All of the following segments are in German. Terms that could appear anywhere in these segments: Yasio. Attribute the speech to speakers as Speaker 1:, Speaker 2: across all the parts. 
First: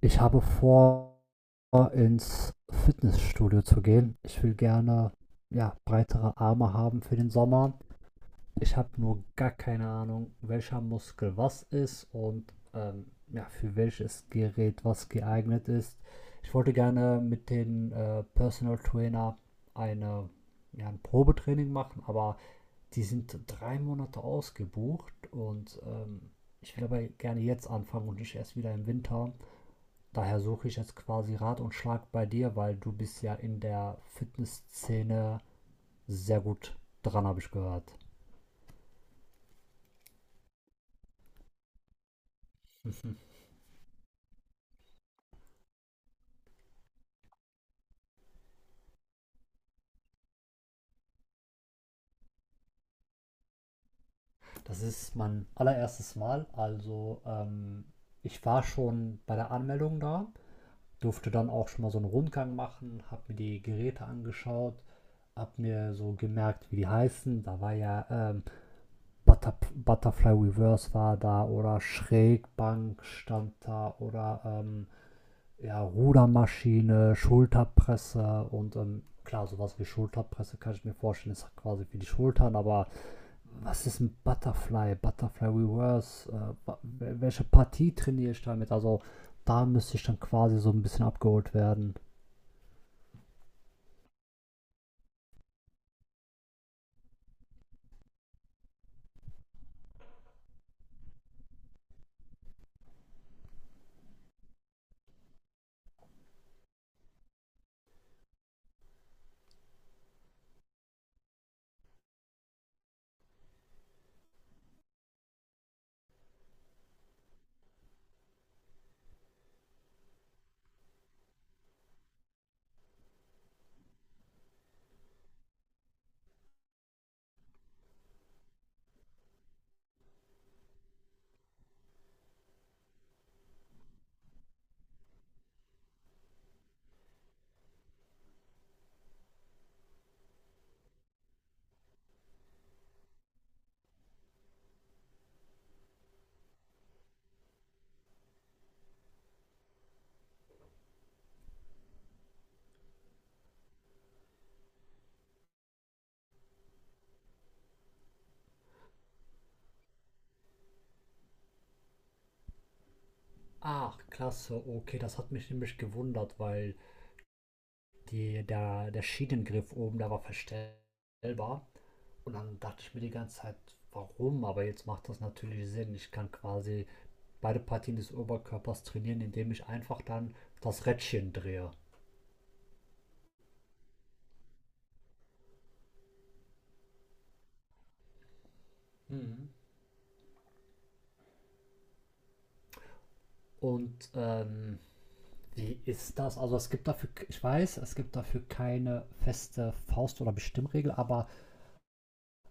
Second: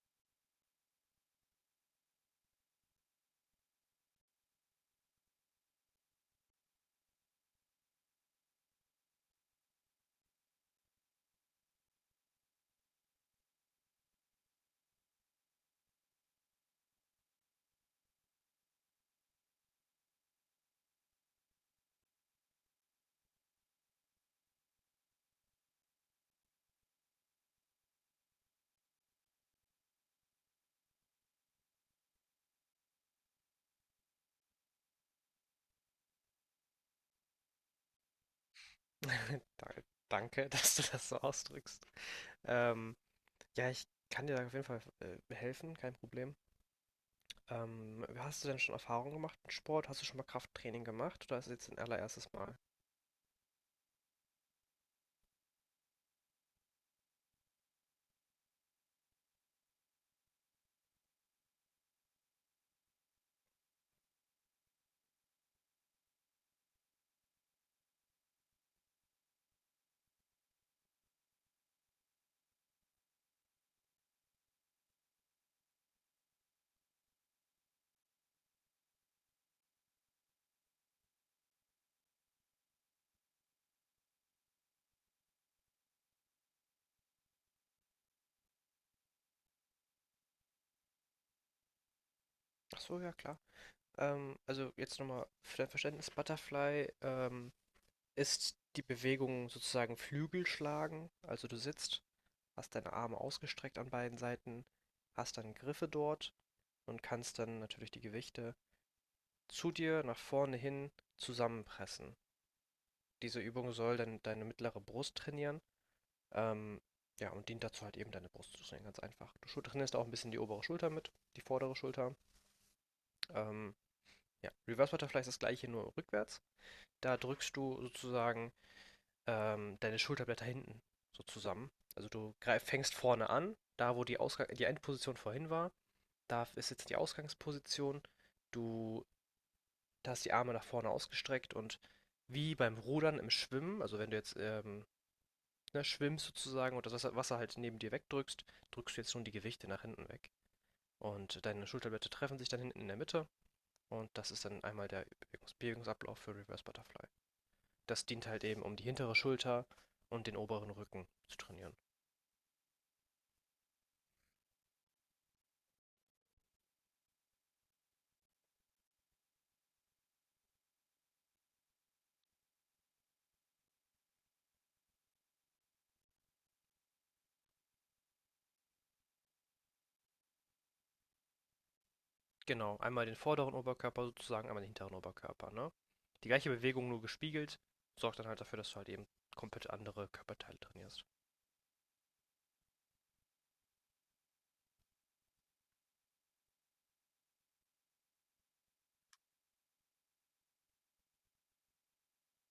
Speaker 1: Ich habe vor, ins Fitnessstudio zu gehen. Ich will gerne ja, breitere Arme haben für den Sommer. Ich habe nur gar keine Ahnung, welcher Muskel was ist und ja, für welches Gerät was geeignet ist. Ich wollte gerne mit dem Personal Trainer eine, ja, ein Probetraining machen, aber die sind 3 Monate ausgebucht und ich will aber gerne jetzt anfangen und nicht erst wieder im Winter. Daher suche ich jetzt quasi Rat und Schlag bei dir, weil du bist ja in der Fitnessszene sehr gut dran, habe ich gehört.
Speaker 2: Da danke, dass du das so ausdrückst. Ähm, ja, ich kann dir da auf jeden Fall, helfen, kein Problem. Hast du denn schon Erfahrung gemacht mit Sport? Hast du schon mal Krafttraining gemacht oder ist es jetzt dein allererstes Mal?
Speaker 1: Das ist mein allererstes Mal. Also ich war schon bei der Anmeldung da, durfte dann auch schon mal so einen Rundgang machen, habe mir die Geräte angeschaut, habe mir so gemerkt, wie die heißen. Da war ja ähm, Butterfly Reverse war da oder Schrägbank stand da oder ja, Rudermaschine, Schulterpresse und klar, sowas wie Schulterpresse kann ich mir vorstellen, ist quasi für die Schultern, aber was ist ein Butterfly, Butterfly Reverse, welche Partie trainiere ich damit? Also da müsste ich dann quasi so ein bisschen abgeholt werden.
Speaker 2: Ach so, ja klar. Also jetzt nochmal für dein Verständnis, Butterfly, ist die Bewegung sozusagen Flügelschlagen. Also du sitzt, hast deine Arme ausgestreckt an beiden Seiten, hast dann Griffe dort und kannst dann natürlich die Gewichte zu dir nach vorne hin zusammenpressen. Diese Übung soll dann deine mittlere Brust trainieren. Ähm, ja, und dient dazu halt eben deine Brust zu trainieren, ganz einfach. Du trainierst auch ein bisschen die obere Schulter mit, die vordere Schulter. Ähm, ja, Reverse Butterfly ist das gleiche, nur rückwärts. Da drückst du sozusagen deine Schulterblätter hinten so zusammen. Also du fängst vorne an, da wo die Endposition vorhin war, da ist jetzt die Ausgangsposition. Du Da hast du die Arme nach vorne ausgestreckt und wie beim Rudern im Schwimmen, also wenn du jetzt ne, schwimmst sozusagen und das Wasser halt neben dir wegdrückst, drückst du jetzt schon die Gewichte nach hinten weg. Und deine Schulterblätter treffen sich dann hinten in der Mitte und das ist dann einmal der Bewegungsablauf für Reverse Butterfly. Das dient halt eben, um die hintere Schulter und den oberen Rücken zu trainieren.
Speaker 1: Ach, klasse, okay, das hat mich nämlich gewundert, weil der Schienengriff oben, der war verstellbar und dann dachte ich mir die ganze Zeit, warum? Aber jetzt macht das natürlich Sinn. Ich kann quasi beide Partien des Oberkörpers trainieren, indem ich einfach dann das Rädchen drehe.
Speaker 2: Genau, einmal den vorderen Oberkörper sozusagen, einmal den hinteren Oberkörper, ne? Die gleiche Bewegung nur gespiegelt, sorgt dann halt dafür, dass du halt eben
Speaker 1: Mhm.
Speaker 2: komplett andere Körperteile trainierst.
Speaker 1: Und wie ist das? Also es gibt dafür, ich weiß, es gibt dafür keine feste Faust- oder Bestimmregel, aber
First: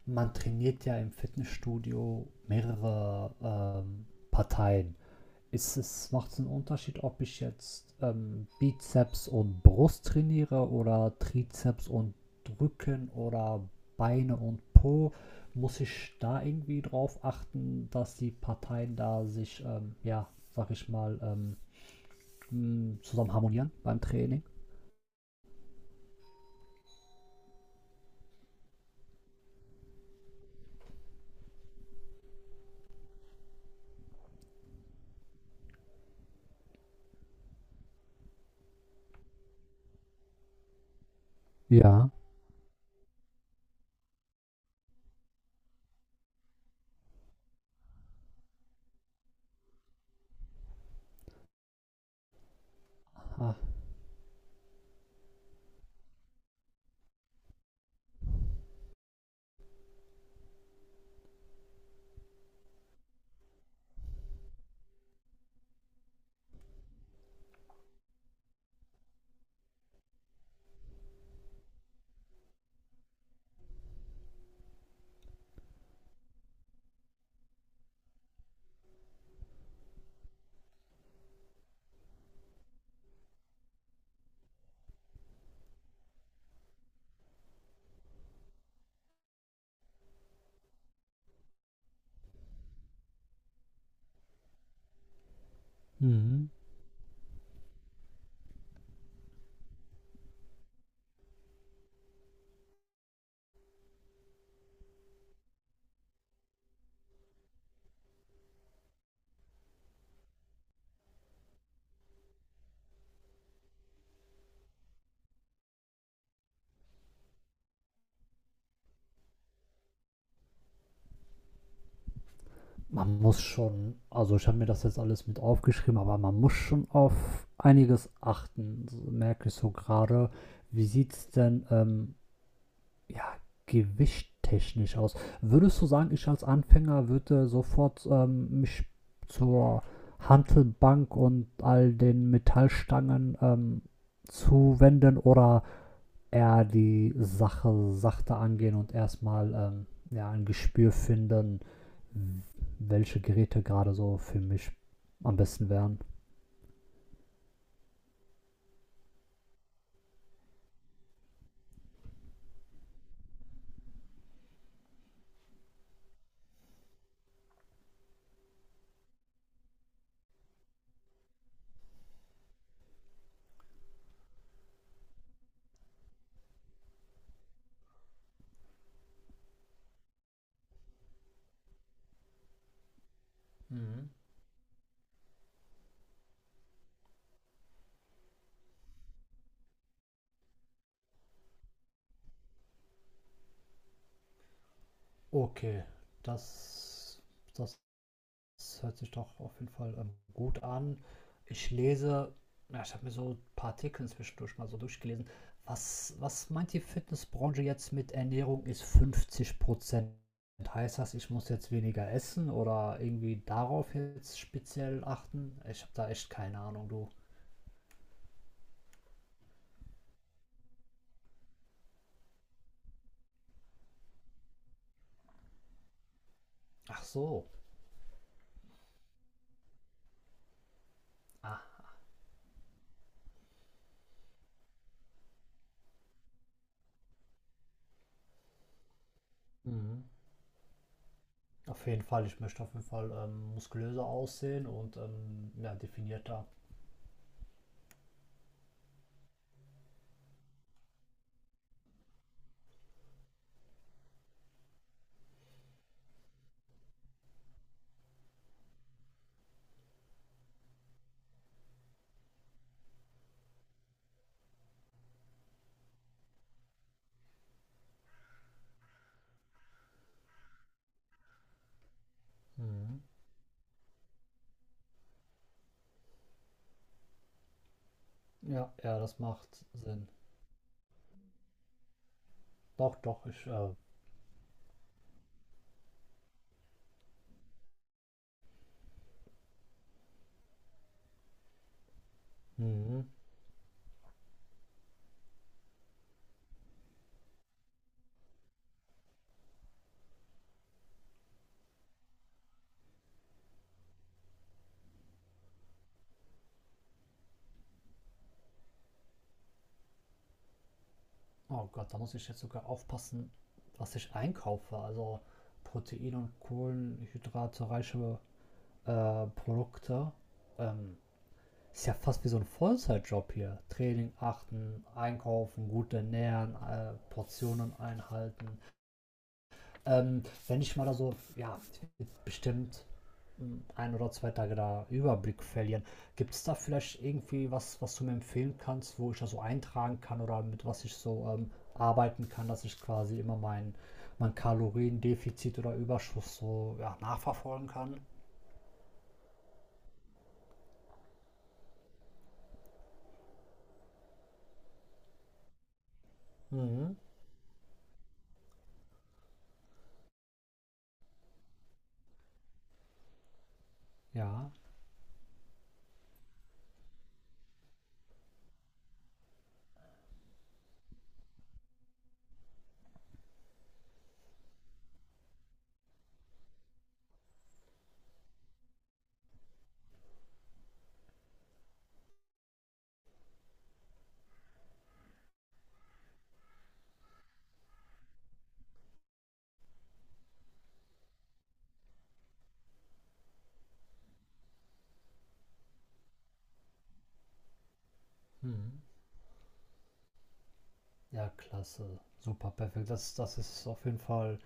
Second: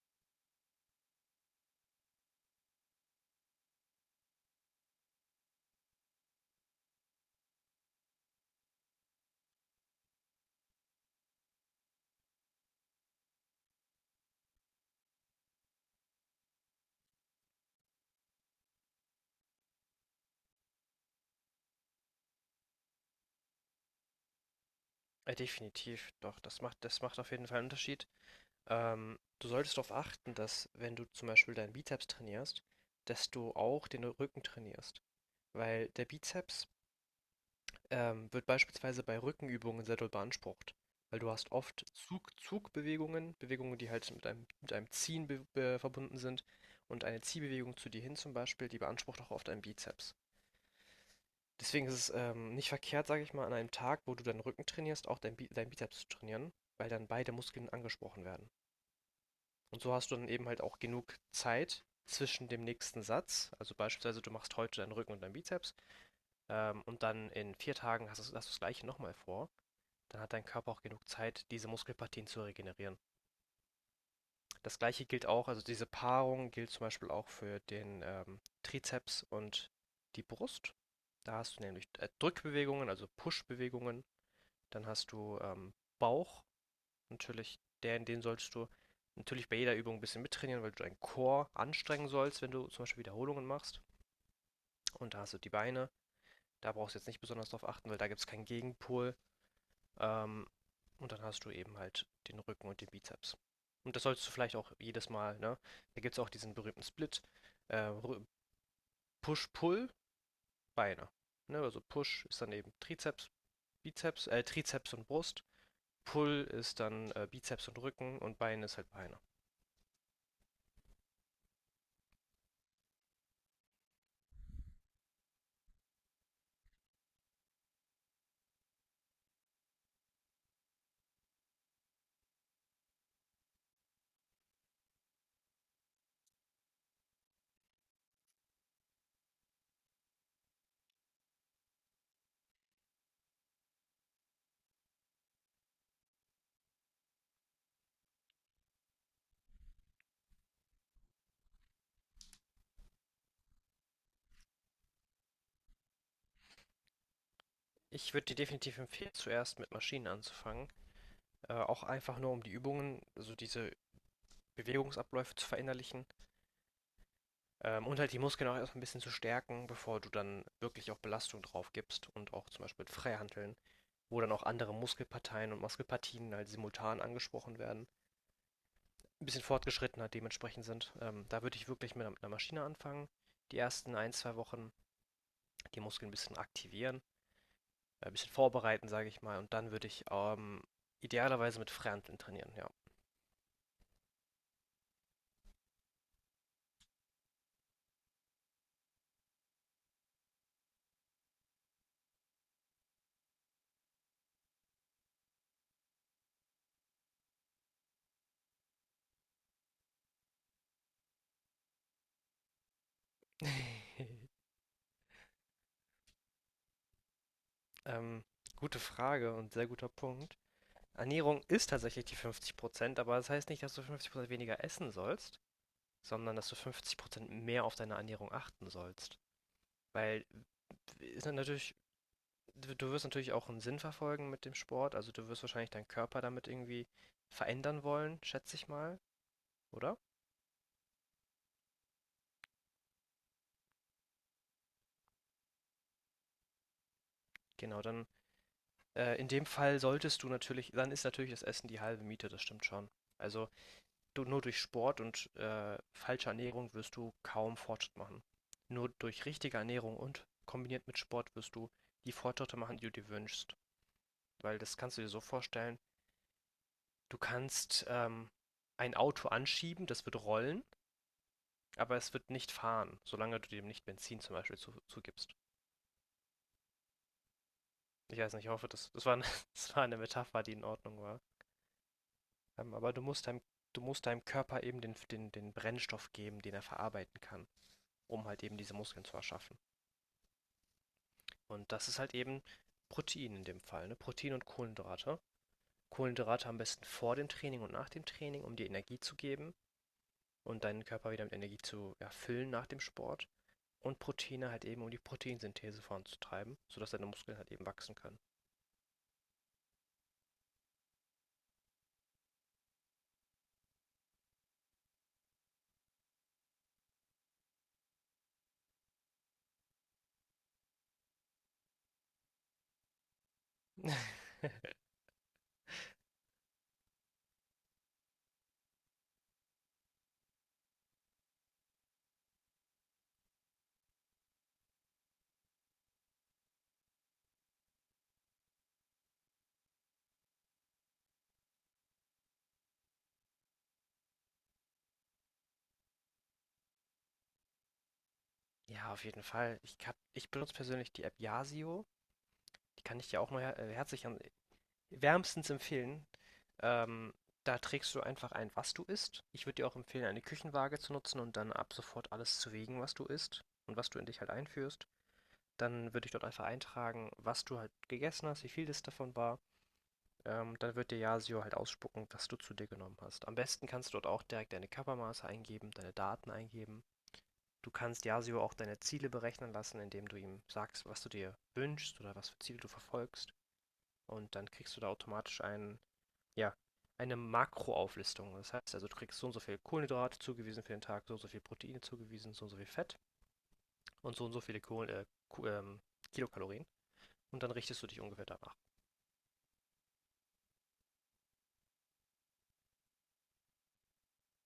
Speaker 1: man trainiert ja im Fitnessstudio mehrere Parteien. Macht es einen Unterschied, ob ich jetzt Bizeps und Brust trainiere oder Trizeps und Rücken oder Beine und Po? Muss ich da irgendwie drauf achten, dass die Parteien da sich, ja, sag ich mal, zusammen harmonieren beim Training?
Speaker 2: Definitiv, doch, das macht auf jeden Fall einen Unterschied. Du solltest darauf achten, dass wenn du zum Beispiel deinen Bizeps trainierst, dass du auch den Rücken trainierst. Weil der Bizeps wird beispielsweise bei Rückenübungen sehr doll beansprucht. Weil du hast oft
Speaker 1: Ja.
Speaker 2: Zugbewegungen, Bewegungen, die halt mit mit einem Ziehen verbunden sind. Und eine Ziehbewegung zu dir hin zum Beispiel, die beansprucht auch oft einen Bizeps. Deswegen ist es, nicht verkehrt, sage ich mal, an
Speaker 1: Aha.
Speaker 2: einem Tag, wo du deinen Rücken trainierst, auch deinen Bizeps zu trainieren, weil dann beide Muskeln angesprochen werden. Und so hast du dann eben halt auch genug Zeit zwischen dem nächsten Satz. Also beispielsweise, du machst heute deinen Rücken und deinen Bizeps, und dann in vier Tagen hast du das Gleiche nochmal vor. Dann hat dein Körper auch genug Zeit, diese Muskelpartien zu regenerieren. Das Gleiche gilt auch, also diese Paarung gilt zum Beispiel auch für den, Trizeps und die Brust. Da hast du nämlich, Drückbewegungen, also Push-Bewegungen. Dann hast du Bauch, natürlich in den solltest du natürlich bei jeder Übung ein bisschen mittrainieren, weil du deinen Core anstrengen sollst, wenn du zum Beispiel Wiederholungen machst. Und da hast du die Beine,
Speaker 1: Mhm.
Speaker 2: da brauchst du jetzt nicht besonders drauf achten, weil da gibt es keinen Gegenpol. Ähm, und dann hast du eben halt den Rücken und den Bizeps. Und das solltest du vielleicht auch jedes Mal, ne? Da gibt es auch diesen berühmten Split. Äh, Push-Pull, Beine. Ne? Also Push ist dann eben Trizeps und Brust. Pull ist dann Bizeps und Rücken und Bein ist halt Beine.
Speaker 1: Man muss schon, also ich habe mir das jetzt alles mit aufgeschrieben, aber man muss schon auf einiges achten, so merke ich so gerade. Wie sieht es denn ja, gewichttechnisch aus? Würdest du sagen, ich als Anfänger würde sofort mich zur Hantelbank und all den Metallstangen zuwenden oder eher die Sache sachte angehen und erstmal ja, ein Gespür finden, welche Geräte gerade so für mich am besten wären?
Speaker 2: Ich würde dir definitiv empfehlen, zuerst mit Maschinen anzufangen. Auch einfach nur, um die Übungen, also diese Bewegungsabläufe zu verinnerlichen, und halt die Muskeln auch erstmal ein bisschen zu stärken, bevor du dann wirklich auch Belastung drauf gibst und auch zum Beispiel mit Freihandeln, wo dann auch andere Muskelparteien und Muskelpartien halt simultan angesprochen werden, ein bisschen fortgeschrittener dementsprechend sind. Da würde ich wirklich mit einer Maschine anfangen, die ersten ein,
Speaker 1: Mhm.
Speaker 2: zwei Wochen die Muskeln ein bisschen aktivieren, ein bisschen vorbereiten, sage ich mal. Und dann würde ich idealerweise mit Freihandeln trainieren, ja.
Speaker 1: Okay, das, das Das hört sich doch auf jeden Fall gut an. Ich lese, ja, ich habe mir so ein paar Artikel zwischendurch mal so durchgelesen. Was meint die Fitnessbranche jetzt mit Ernährung ist 50%? Heißt das, ich muss jetzt weniger essen oder irgendwie darauf jetzt speziell achten? Ich habe da echt keine Ahnung, du.
Speaker 2: Ähm, gute Frage und sehr guter Punkt. Ernährung ist tatsächlich die 50%, aber das heißt nicht, dass du 50% weniger essen sollst, sondern dass du
Speaker 1: Ach
Speaker 2: 50%
Speaker 1: so.
Speaker 2: mehr auf deine Ernährung achten sollst. Weil ist dann
Speaker 1: Ah.
Speaker 2: natürlich, du wirst natürlich auch einen Sinn verfolgen mit dem Sport, also du wirst wahrscheinlich deinen Körper damit irgendwie verändern wollen, schätze ich mal, oder?
Speaker 1: Mhm. Auf jeden Fall, ich möchte auf jeden Fall muskulöser aussehen und ja, definierter.
Speaker 2: Genau, dann in dem Fall solltest du natürlich, dann ist natürlich das Essen die halbe Miete, das stimmt schon. Also du, nur durch Sport und falsche Ernährung wirst du kaum Fortschritt machen. Nur durch richtige Ernährung und kombiniert mit Sport wirst du die Fortschritte machen, die du dir wünschst. Weil das kannst du dir so vorstellen, du kannst ein Auto anschieben, das wird rollen, aber es wird nicht fahren,
Speaker 1: Mhm.
Speaker 2: solange du dem nicht Benzin zum Beispiel zugibst. Ich weiß nicht, ich hoffe,
Speaker 1: Ja, ja, das macht
Speaker 2: das war eine
Speaker 1: Sinn.
Speaker 2: Metapher, die in Ordnung war. Aber
Speaker 1: Doch,
Speaker 2: du
Speaker 1: doch,
Speaker 2: musst
Speaker 1: ich äh,
Speaker 2: du musst deinem Körper eben den Brennstoff geben, den er verarbeiten kann, um halt eben diese Muskeln zu erschaffen. Und das ist halt eben
Speaker 1: Mhm.
Speaker 2: Protein in dem Fall, ne? Protein und Kohlenhydrate. Kohlenhydrate am besten vor dem Training und nach dem Training, um dir Energie zu geben und deinen Körper wieder mit Energie zu erfüllen nach dem Sport. Und Proteine halt eben, um die Proteinsynthese voranzutreiben, sodass deine Muskeln halt eben wachsen können.
Speaker 1: Oh Gott, da muss ich jetzt sogar aufpassen, was ich einkaufe. Also Protein- und Kohlenhydrate-reiche Produkte. Ähm, Ist ja fast wie so ein Vollzeitjob hier. Training achten, einkaufen, gut ernähren, Portionen einhalten. Wenn ich mal da so, ja, bestimmt 1 oder 2 Tage da Überblick verlieren. Gibt es da vielleicht irgendwie was, was du mir empfehlen kannst, wo ich da so eintragen kann oder mit was ich so arbeiten kann, dass ich quasi immer mein Kaloriendefizit oder Überschuss so ja, nachverfolgen kann?
Speaker 2: Ja, auf jeden Fall. Ich, hab, ich benutze persönlich die App Yasio. Die kann ich dir auch mal herzlich wärmstens empfehlen.
Speaker 1: Mhm.
Speaker 2: Ähm, da trägst du einfach ein, was du isst. Ich würde dir auch empfehlen, eine Küchenwaage zu nutzen und dann ab sofort alles zu wiegen, was du isst und was du in dich halt
Speaker 1: Ja.
Speaker 2: einführst. Dann würde ich dort einfach eintragen, was du halt gegessen hast, wie viel das davon war. Dann wird dir Yasio halt ausspucken, was du zu dir genommen hast. Am besten kannst du dort auch direkt deine Körpermaße eingeben, deine Daten eingeben. Du kannst Yasio auch deine Ziele berechnen lassen, indem du ihm sagst, was du dir wünschst oder was für Ziele du verfolgst. Und dann kriegst du da automatisch einen, ja, eine Makroauflistung. Das heißt also, du kriegst so und so viel Kohlenhydrate zugewiesen für den Tag, so und so viel Proteine zugewiesen, so und so viel Fett und so viele ähm, Kilokalorien. Und dann richtest du dich ungefähr danach.
Speaker 1: Mhm. Ja, klasse. Super, perfekt. Das ist auf jeden Fall,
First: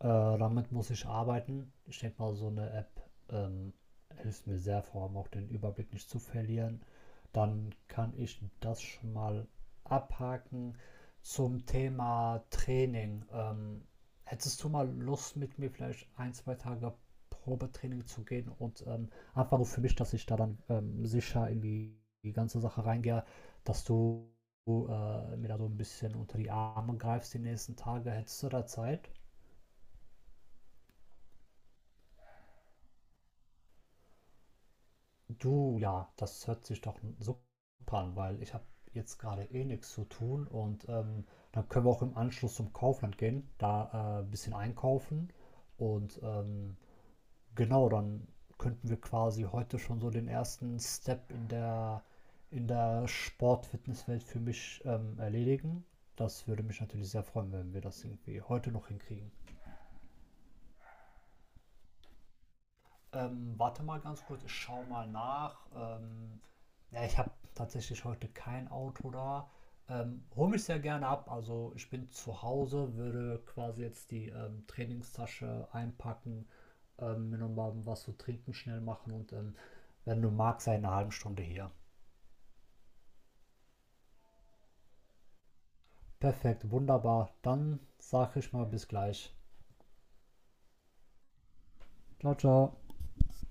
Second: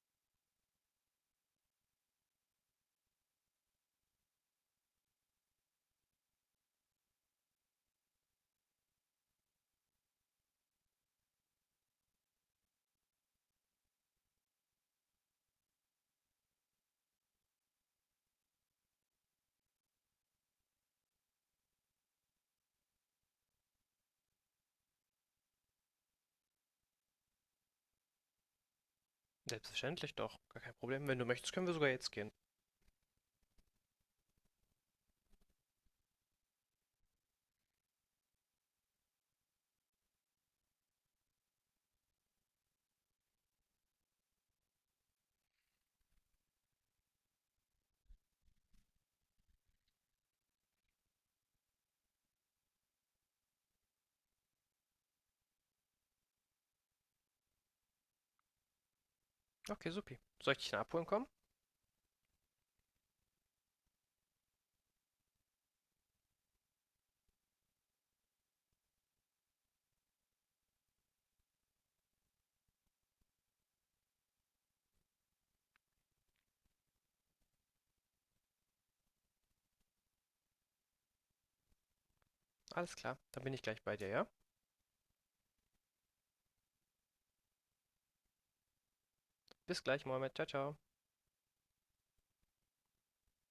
Speaker 1: äh, damit muss ich arbeiten. Ich denke mal, so eine App ähm, hilft mir sehr, vor allem auch den Überblick nicht zu verlieren. Dann kann ich das schon mal abhaken. Zum Thema Training. Hättest du mal Lust, mit mir vielleicht 1, 2 Tage Probetraining zu gehen und einfach nur für mich, dass ich da dann sicher in die ganze Sache reingehe, dass du mir da so ein bisschen unter die Arme greifst die nächsten Tage? Hättest du da Zeit?
Speaker 2: Selbstverständlich doch, gar kein Problem. Wenn du möchtest, können wir sogar jetzt gehen.
Speaker 1: Du, ja, das hört sich doch super an, weil ich habe jetzt gerade eh nichts zu tun und dann können wir auch im Anschluss zum Kaufland gehen, da ein bisschen einkaufen und genau, dann könnten wir quasi heute schon so den ersten Step in der Sport-Fitness-Welt für mich erledigen. Das würde mich natürlich sehr freuen, wenn wir das irgendwie heute noch hinkriegen.
Speaker 2: Okay, supi. Soll ich dich dann abholen kommen?
Speaker 1: Warte mal ganz kurz, ich schaue mal nach. Ja, ich habe tatsächlich heute kein Auto da. Hole mich sehr gerne ab. Also ich bin zu Hause, würde quasi jetzt die Trainingstasche einpacken, mir nochmal was zu trinken schnell machen und wenn du magst, sei in einer halben Stunde hier.
Speaker 2: Alles klar, dann bin ich gleich bei dir, ja?
Speaker 1: Perfekt, wunderbar. Dann sage ich mal bis gleich.
Speaker 2: Bis gleich, Mohammed. Ciao, ciao.
Speaker 1: Ciao, ciao.